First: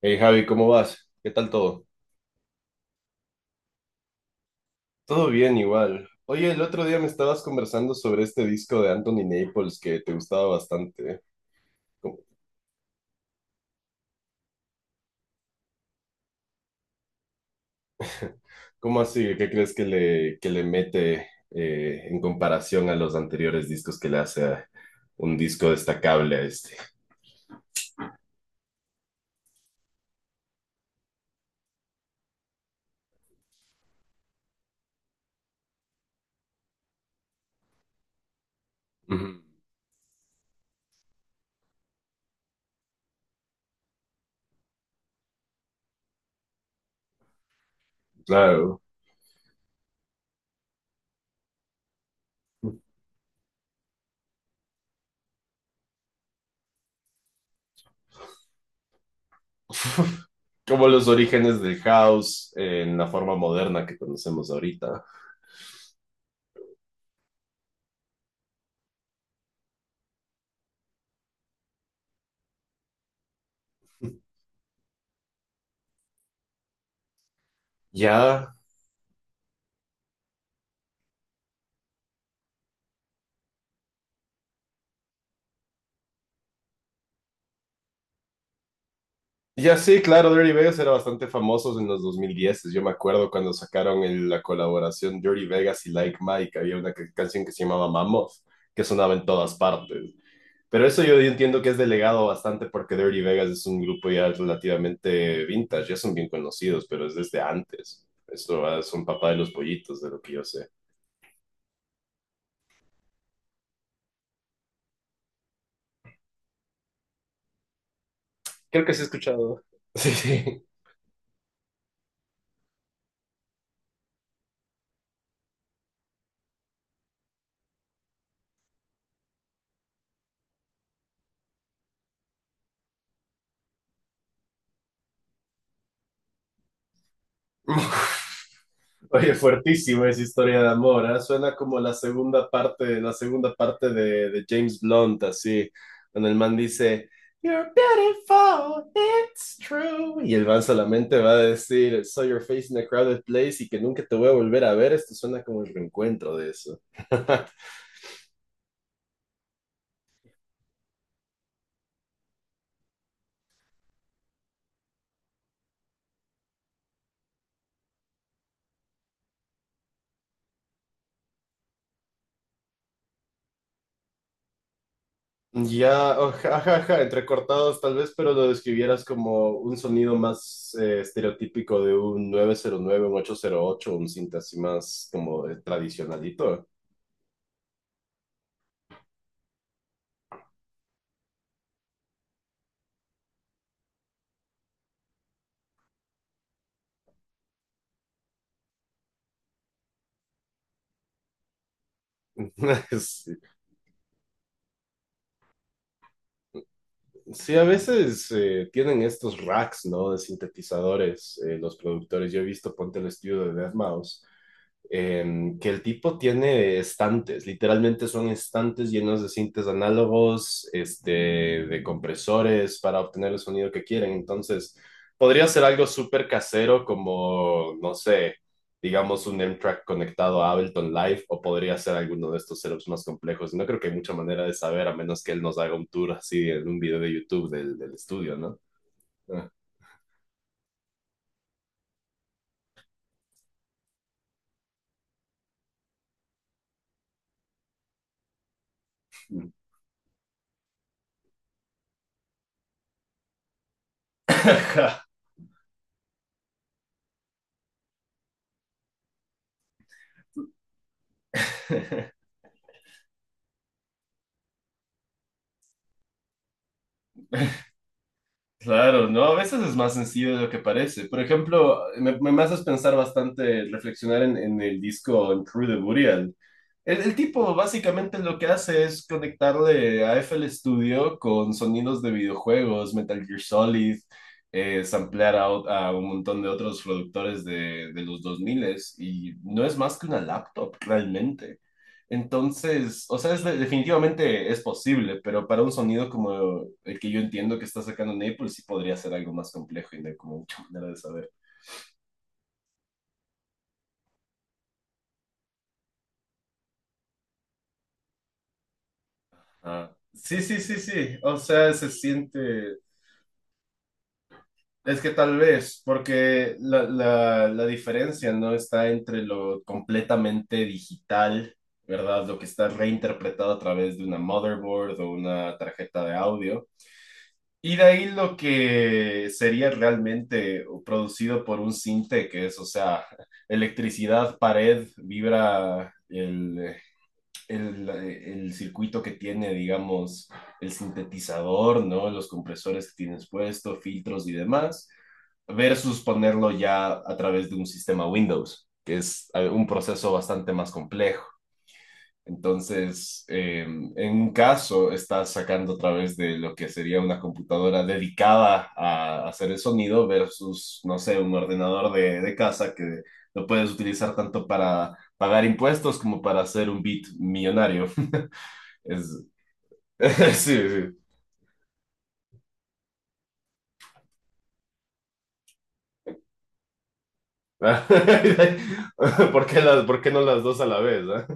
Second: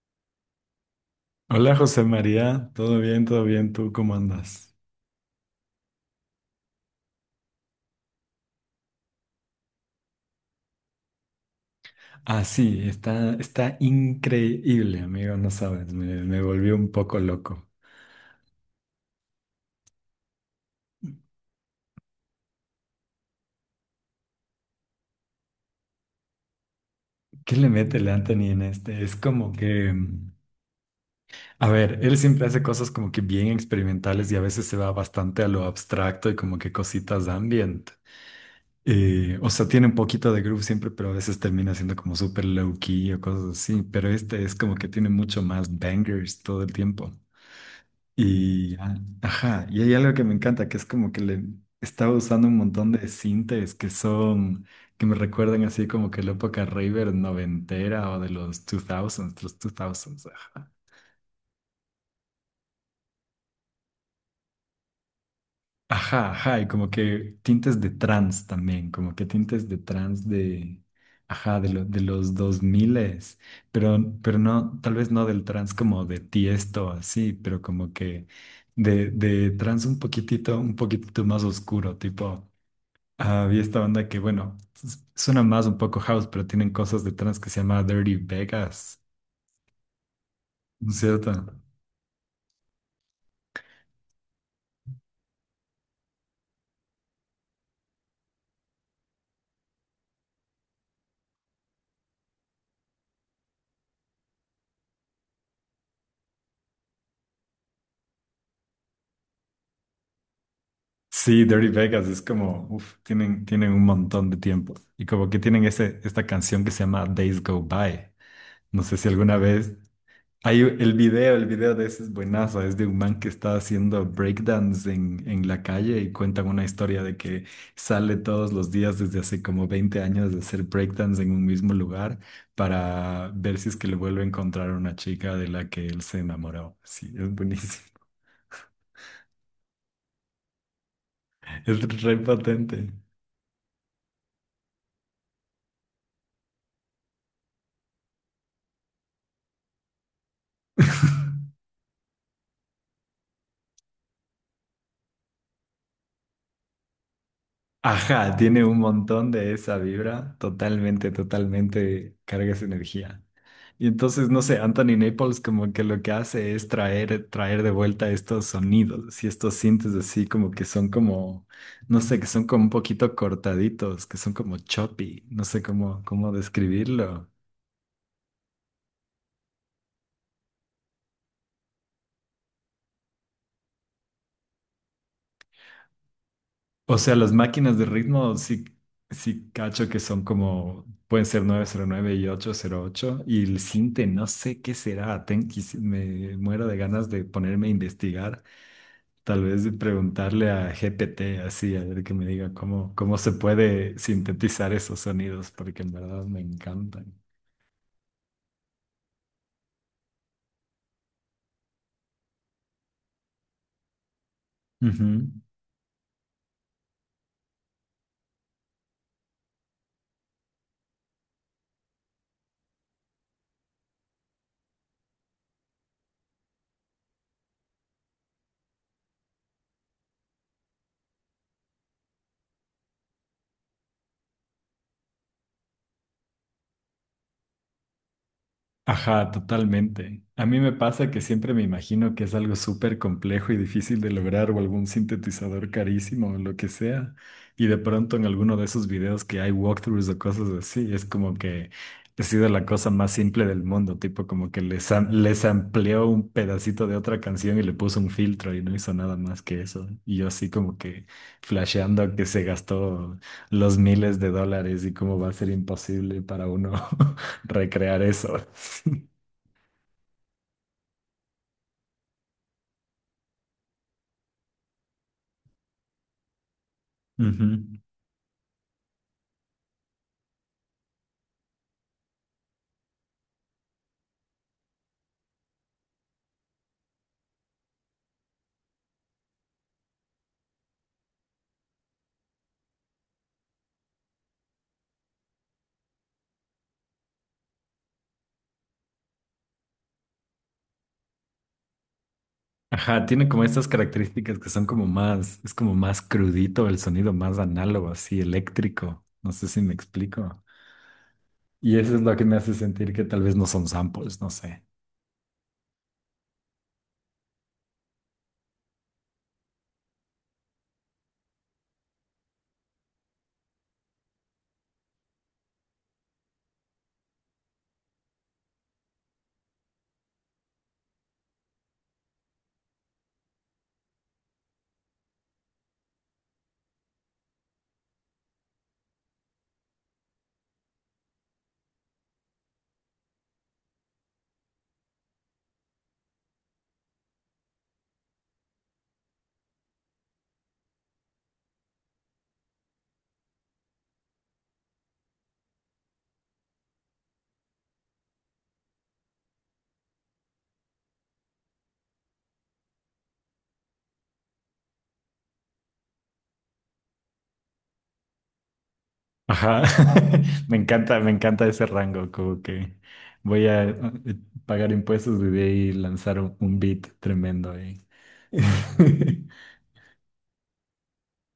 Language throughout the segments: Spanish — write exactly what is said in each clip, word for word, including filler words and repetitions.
Hey Javi, ¿cómo vas? ¿Qué tal Hola todo? José María, todo bien, todo bien, ¿tú cómo andas? Todo bien igual. Oye, el otro día me estabas conversando sobre este disco de Anthony Naples que te gustaba bastante. ¿Cómo, Ah, sí, está, está increíble, amigo, no sabes, me, me volvió un poco loco. cómo así? ¿Qué crees que le, que le mete eh, en comparación a los anteriores discos que le hace a un disco destacable a este? ¿Qué le mete el Anthony en este? Es como que, mm, a ver, él siempre hace cosas como que bien experimentales y a veces se va bastante a lo abstracto y como que cositas ambient. Eh, Ujú. O sea, tiene un poquito de groove siempre, pero a veces termina siendo como súper low key o cosas así, pero este es como que tiene mucho más bangers todo el tiempo. Y, Claro. ah, ajá, y hay algo que me encanta, que es como que le estaba usando un montón de sintes que son, que me recuerdan así como que la época raver noventera o de los dos miles, los dos miles, ajá. Como los orígenes del house en la forma moderna que conocemos ahorita. Ajá, ajá, y como que tintes de trans también, como que tintes de trans de, ajá, de, lo- de los dos s pero, pero no, tal vez no del trans como de Tiesto así, pero como que Ya, de, de trans un poquitito, un poquitito más oscuro, tipo. Había esta banda que, bueno, s- suena más un poco house, pero tienen cosas de trance que se llama Dirty Vegas, ya sí, claro, Dirty Vegas era ¿no es bastante cierto? famosos en los dos mil diez. Yo me acuerdo cuando sacaron el- la colaboración Dirty Vegas y Like Mike, había una ca- canción que se llamaba Mammoth, que sonaba en todas partes. Pero eso yo entiendo que es delegado bastante porque Dirty Vegas es un grupo ya relativamente vintage, ya son bien conocidos, pero es desde antes. Esto ah, son papá de los pollitos, de lo que yo sé. Sí, Dirty Vegas es como, uff, tienen, tienen un montón de tiempo. Y como que tienen ese, esta canción que se llama Days Go By. No Creo que sé sí he si alguna escuchado. vez. Sí, Hay sí. el video, el video de ese es buenazo, es de un man que está haciendo breakdance en, en la calle y cuentan una historia de que sale todos los días desde hace como veinte años de hacer breakdance en un mismo lugar para ver si es que le vuelve a encontrar una chica de la que él se enamoró. Sí, es buenísimo. Oye, fuertísimo esa historia de amor, ¿ah? Suena como Es la re segunda potente. parte, la segunda parte de, de James Blunt, así, cuando el man dice, You're beautiful, it's true. Y el man solamente va a decir, Saw your face in a crowded place y que nunca te voy a volver a ver. Esto suena como el reencuentro de eso. Ajá, tiene un montón de esa vibra, totalmente, totalmente carga esa energía. Y entonces, no sé, Anthony Naples como que lo que hace es traer, traer de vuelta estos sonidos y estos sintes así como que son como, no sé, que son como un poquito cortaditos, que son como choppy, no sé cómo, Ya, cómo jajaja, describirlo. entrecortados tal vez, pero lo describieras como un sonido más eh, estereotípico de un nueve cero nueve, un ocho cero ocho, un cinta así más como de tradicionalito. O sea, las máquinas de ritmo sí, sí cacho que son como, pueden ser nueve cero nueve y ocho cero ocho. Y el sinte, no sé qué será. Ten- quisi- me muero de ganas de ponerme a investigar. Tal vez de preguntarle a G P T así, a ver que me diga cómo, cómo se Sí, puede sintetizar esos sonidos, porque en verdad me encantan. sí, a veces eh, tienen estos racks, ¿no? De sintetizadores, eh, los productores. Yo he visto, ponte el estudio de deadmouse, em, que el tipo tiene estantes, literalmente son estantes llenos de cintas análogos, este, de compresores para obtener el sonido que quieren. Entonces, podría ser algo súper casero como, no sé, digamos un M-Track conectado a Ableton Live, o podría ser alguno de estos setups más complejos. No creo que hay mucha manera de saber a menos que él nos haga un tour así en un video de YouTube del, del estudio, ¿no? Ajá, Ah. totalmente. A mí me pasa que siempre me imagino que es algo súper complejo y difícil de lograr o algún sintetizador carísimo o lo que sea. Y de pronto en alguno de esos videos que hay walkthroughs o cosas así, es como que ha sido la cosa más simple del mundo, tipo como que les, am- les amplió un pedacito de otra canción y le puso un filtro y no hizo nada más que eso. Y yo así como que flasheando que se gastó los miles de dólares y cómo va a ser imposible para uno. Recrear eso. Claro, ¿no? A veces es más sencillo de lo que parece. Por ejemplo, me, me me haces pensar bastante, reflexionar en, en el disco en True the Burial. El, el tipo Ujú. básicamente lo que hace es conectarle a F L Studio con sonidos de videojuegos, Metal Gear Solid, eh, samplear a, o- a un montón de otros productores de, de los dos mil, y no es más que una laptop realmente. Entonces, o sea, es de- definitivamente es posible, pero para un sonido como el que yo entiendo que está sacando Naples, sí podría ser algo más complejo y no hay como mucha manera de saber. Ajá, tiene como estas características que son como más, es como más crudito el sonido, más análogo, así eléctrico. No sé si me Ah. Sí, explico. sí, sí, sí. O sea, Y se eso es lo que me hace siente. sentir que tal vez no son samples, no sé. Es que tal vez, porque la, la, la diferencia no está entre lo completamente digital, ¿verdad? Lo que está reinterpretado a través de una motherboard o una tarjeta de audio, y de ahí lo que sería realmente producido por un cinte, que es, o sea, electricidad, pared, vibra, el, el, el circuito que tiene, digamos, el sintetizador, ¿no? Los compresores que tienes puesto, filtros y demás, versus ponerlo ya a través de un sistema Windows, que es eh, un proceso bastante más complejo entonces, eh, en un caso, estás sacando a través de lo que sería una computadora dedicada a hacer el sonido versus, no sé, un ordenador de, de casa que lo puedes utilizar tanto para pagar impuestos como para hacer un beat millonario. Es, Ajá, sí, me sí. encanta, me encanta ese rango, como que voy a eh, pagar impuestos y de ahí lanzar un, un beat tremendo ahí. ¿Por qué las, por qué no las dos a la vez? ¿Ah?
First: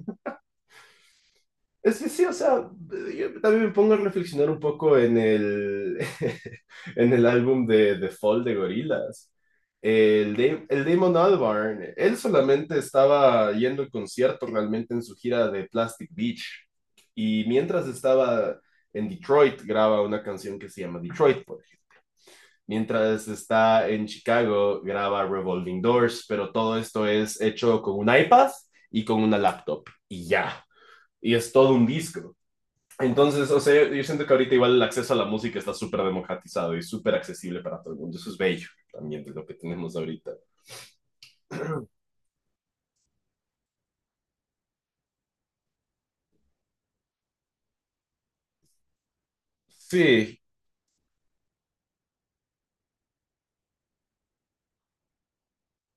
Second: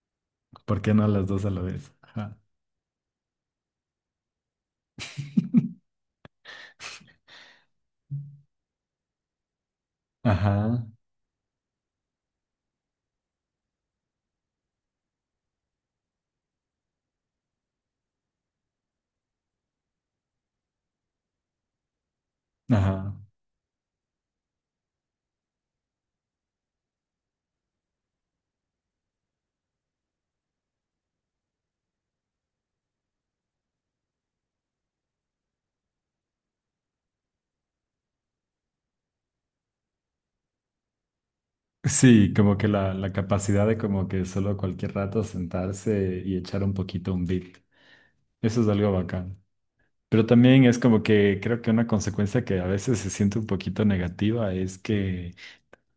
¿Por qué no las dos a la vez? Es que sí, o Ajá, sea, yo también me pongo a reflexionar un poco en el, en el álbum de The Fall de Gorillaz. El, Da- el ajá, Damon Albarn, él solamente estaba yendo al concierto realmente en su gira de Plastic Beach. Y mientras estaba en Detroit, graba una canción que se llama Detroit, por ejemplo. ajá. Mientras está en Chicago, graba Revolving Doors, pero todo esto es hecho con un iPad y con una laptop. Y ya. Y es todo un disco. Entonces, o sea, yo siento que ahorita igual el acceso a la música está súper democratizado y súper accesible para todo el mundo. Eso es bello también de lo que tenemos ahorita. Sí, como que la, la capacidad de como que solo cualquier rato sentarse y echar un poquito un beat. Eso es algo bacán. Pero Sí, también es como que creo que una consecuencia que a veces se siente un poquito negativa es que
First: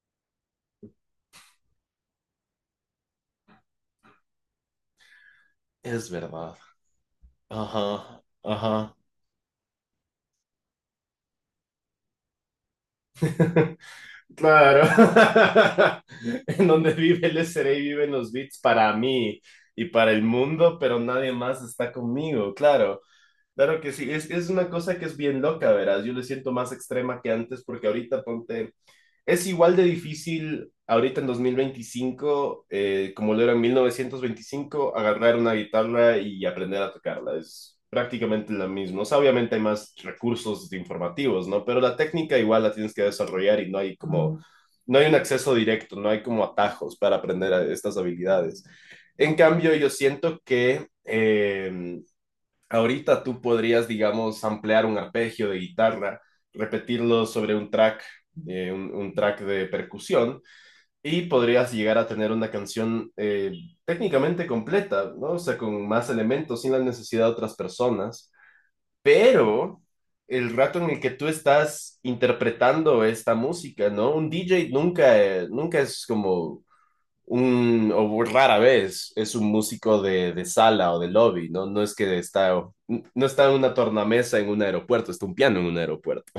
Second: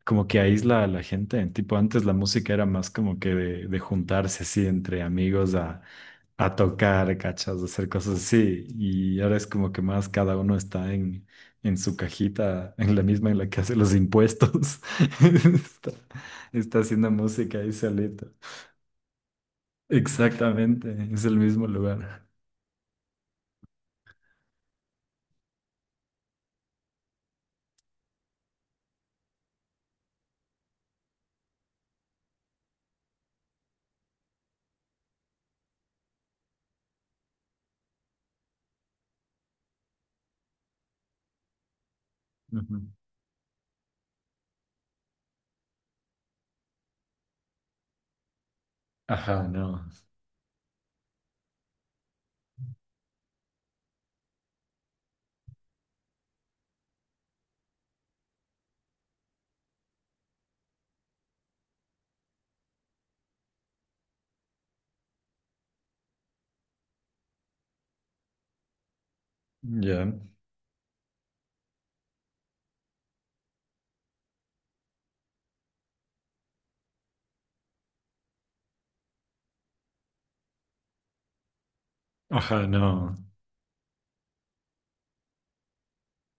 como que aísla a la gente. Tipo, antes la música era más como que de, de juntarse así entre amigos a, es a verdad. tocar, cachas, a hacer cosas Ajá, así. ajá. Y ahora es como que más cada uno está en, en su cajita, en la misma en la que hace los impuestos. Claro. Está, En está donde haciendo vive el música ahí S R A viven solito. los beats para mí y para el mundo, Exactamente, pero es nadie el más mismo está lugar. conmigo, claro. Claro que sí, es, es una cosa que es bien loca, verás. Yo le siento más extrema que antes porque ahorita ponte, es igual de difícil ahorita en dos mil veinticinco, eh, como lo era en mil novecientos veinticinco agarrar una guitarra y aprender a tocarla. Es prácticamente lo mismo. O sea, obviamente hay más recursos informativos, ¿no? Pero la técnica igual la Ujú. tienes que desarrollar y no hay como, no hay un acceso directo, no hay como atajos para aprender a- estas habilidades. En Ajá, cambio, yo no. siento que eh, ahorita tú podrías, digamos, ampliar un arpegio de guitarra, repetirlo sobre un track, eh, un, un, track de percusión, y podrías llegar a tener una canción eh, técnicamente completa, ¿no? O sea, con más elementos, sin la necesidad de otras personas. Pero Ya. el rato en el que tú estás interpretando esta música, ¿no? Un D J nunca, eh, nunca es como un, o rara vez es un músico de, de sala o de lobby, ¿no? No es que está, Ajá, no. no está en una tornamesa en un aeropuerto, está un piano en un aeropuerto.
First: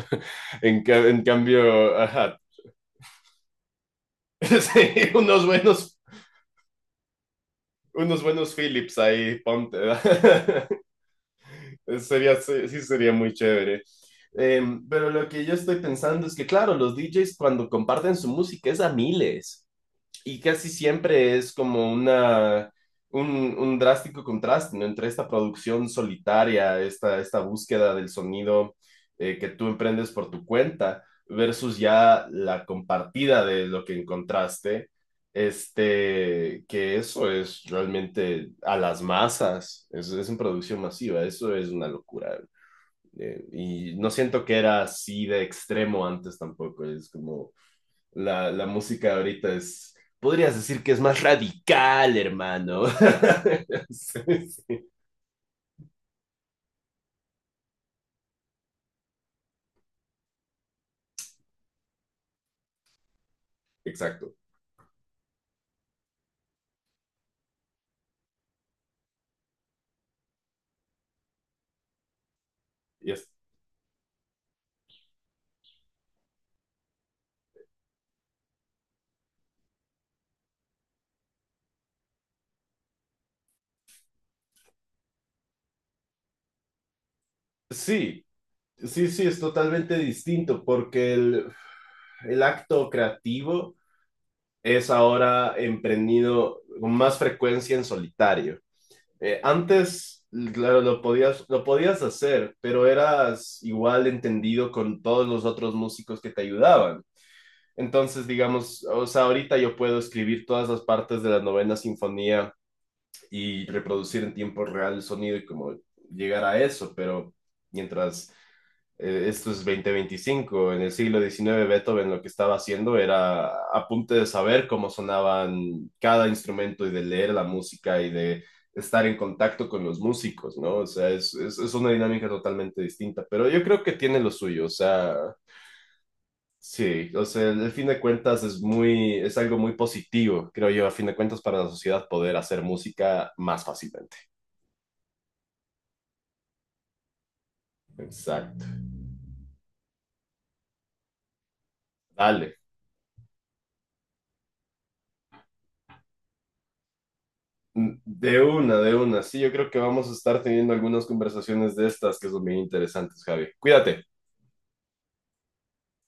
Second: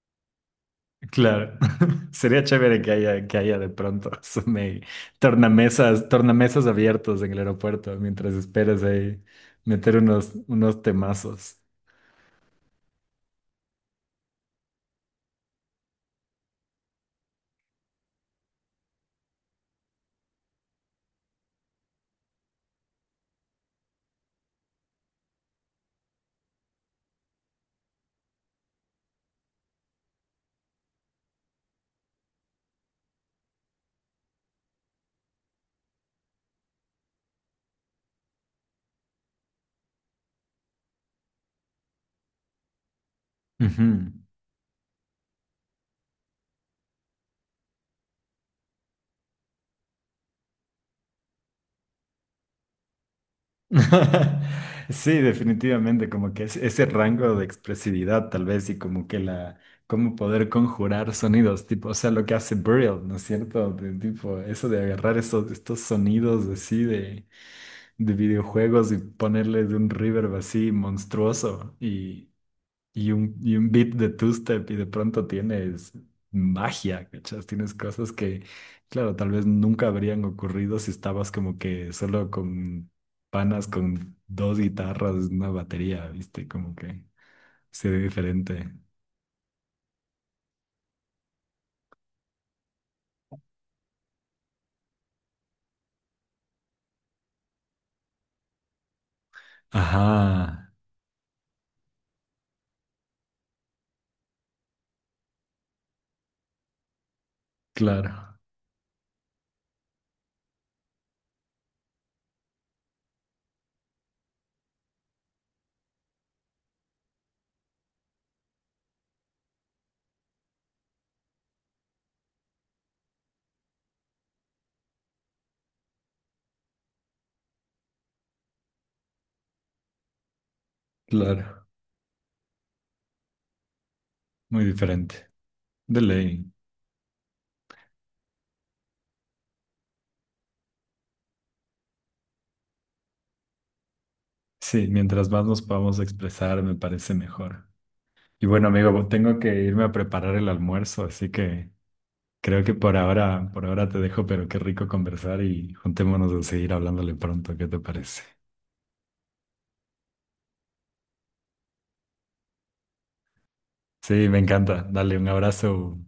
En, ca- en Claro, cambio, ajá, sería chévere que haya, que haya de pronto eso me- sí, unos buenos, tornamesas, tornamesas abiertos en el aeropuerto unos mientras buenos esperas Philips ahí ahí, ponte, meter unos, ¿verdad? unos temazos. Sería, sí, sí sería muy chévere. Em, pero lo que yo estoy pensando es que, claro, los D Js cuando comparten su música es a miles, y casi siempre es como una, un, un drástico contraste, ¿no? Entre esta producción solitaria, esta, esta búsqueda del sonido eh, que tú emprendes por tu cuenta, versus ya la compartida de lo que encontraste, este, que eso es realmente a las masas, es, es en producción masiva, eso es una locura. Eh, y no Ujú. siento que era así de extremo antes tampoco, es como la, la música ahorita es, podrías decir que es más radical, hermano. Sí, sí, Sí, definitivamente, como que es- ese rango de expresividad tal vez y como que la, cómo poder conjurar sonidos, tipo, o sea, lo que hace Burial, ¿no es cierto? De exacto. tipo, eso de agarrar esos, estos sonidos así de de videojuegos y ponerle de un reverb así monstruoso y, Y y un, y un beat de two-step y de pronto tienes magia, ¿cachas? Tienes cosas que, claro, tal vez nunca habrían ocurrido si estabas como que solo con panas, con dos guitarras, una batería, ¿viste? Como que se ve sí, diferente. sí, sí, es totalmente distinto porque el, el acto creativo es ahora emprendido con más frecuencia en solitario. Eh, antes, Ajá, claro, lo podías, lo podías hacer, pero eras igual entendido con todos los otros músicos que te ayudaban. Entonces, claro, digamos, o sea, ahorita yo puedo escribir todas las partes de la novena sinfonía y reproducir en tiempo real el sonido y como llegar a eso, pero mientras eh, esto es veinte veinticinco en el siglo diecinueve, Beethoven lo que estaba haciendo era apunte de saber cómo sonaban cada instrumento y de leer la música y de estar en contacto con los músicos, ¿no? O sea, es, es, claro, es una dinámica totalmente distinta, pero yo creo que tiene lo muy suyo, o sea, diferente. De ley. sí, o sea, al fin de cuentas es muy, es algo muy positivo, creo yo, a fin de cuentas para la sociedad poder hacer música más fácilmente. Sí, mientras más nos podamos expresar, me parece mejor. Y bueno, Exacto. amigo, tengo que irme a preparar el almuerzo, así que. Dale. Creo que por ahora, por ahora te dejo, pero qué rico conversar y juntémonos a seguir hablándole pronto, ¿qué te Mm, parece? de una, de una. Sí, yo creo que vamos a estar teniendo algunas conversaciones de estas que son bien interesantes, Javi. Cuídate. Sí, me encanta. Dale un abrazo.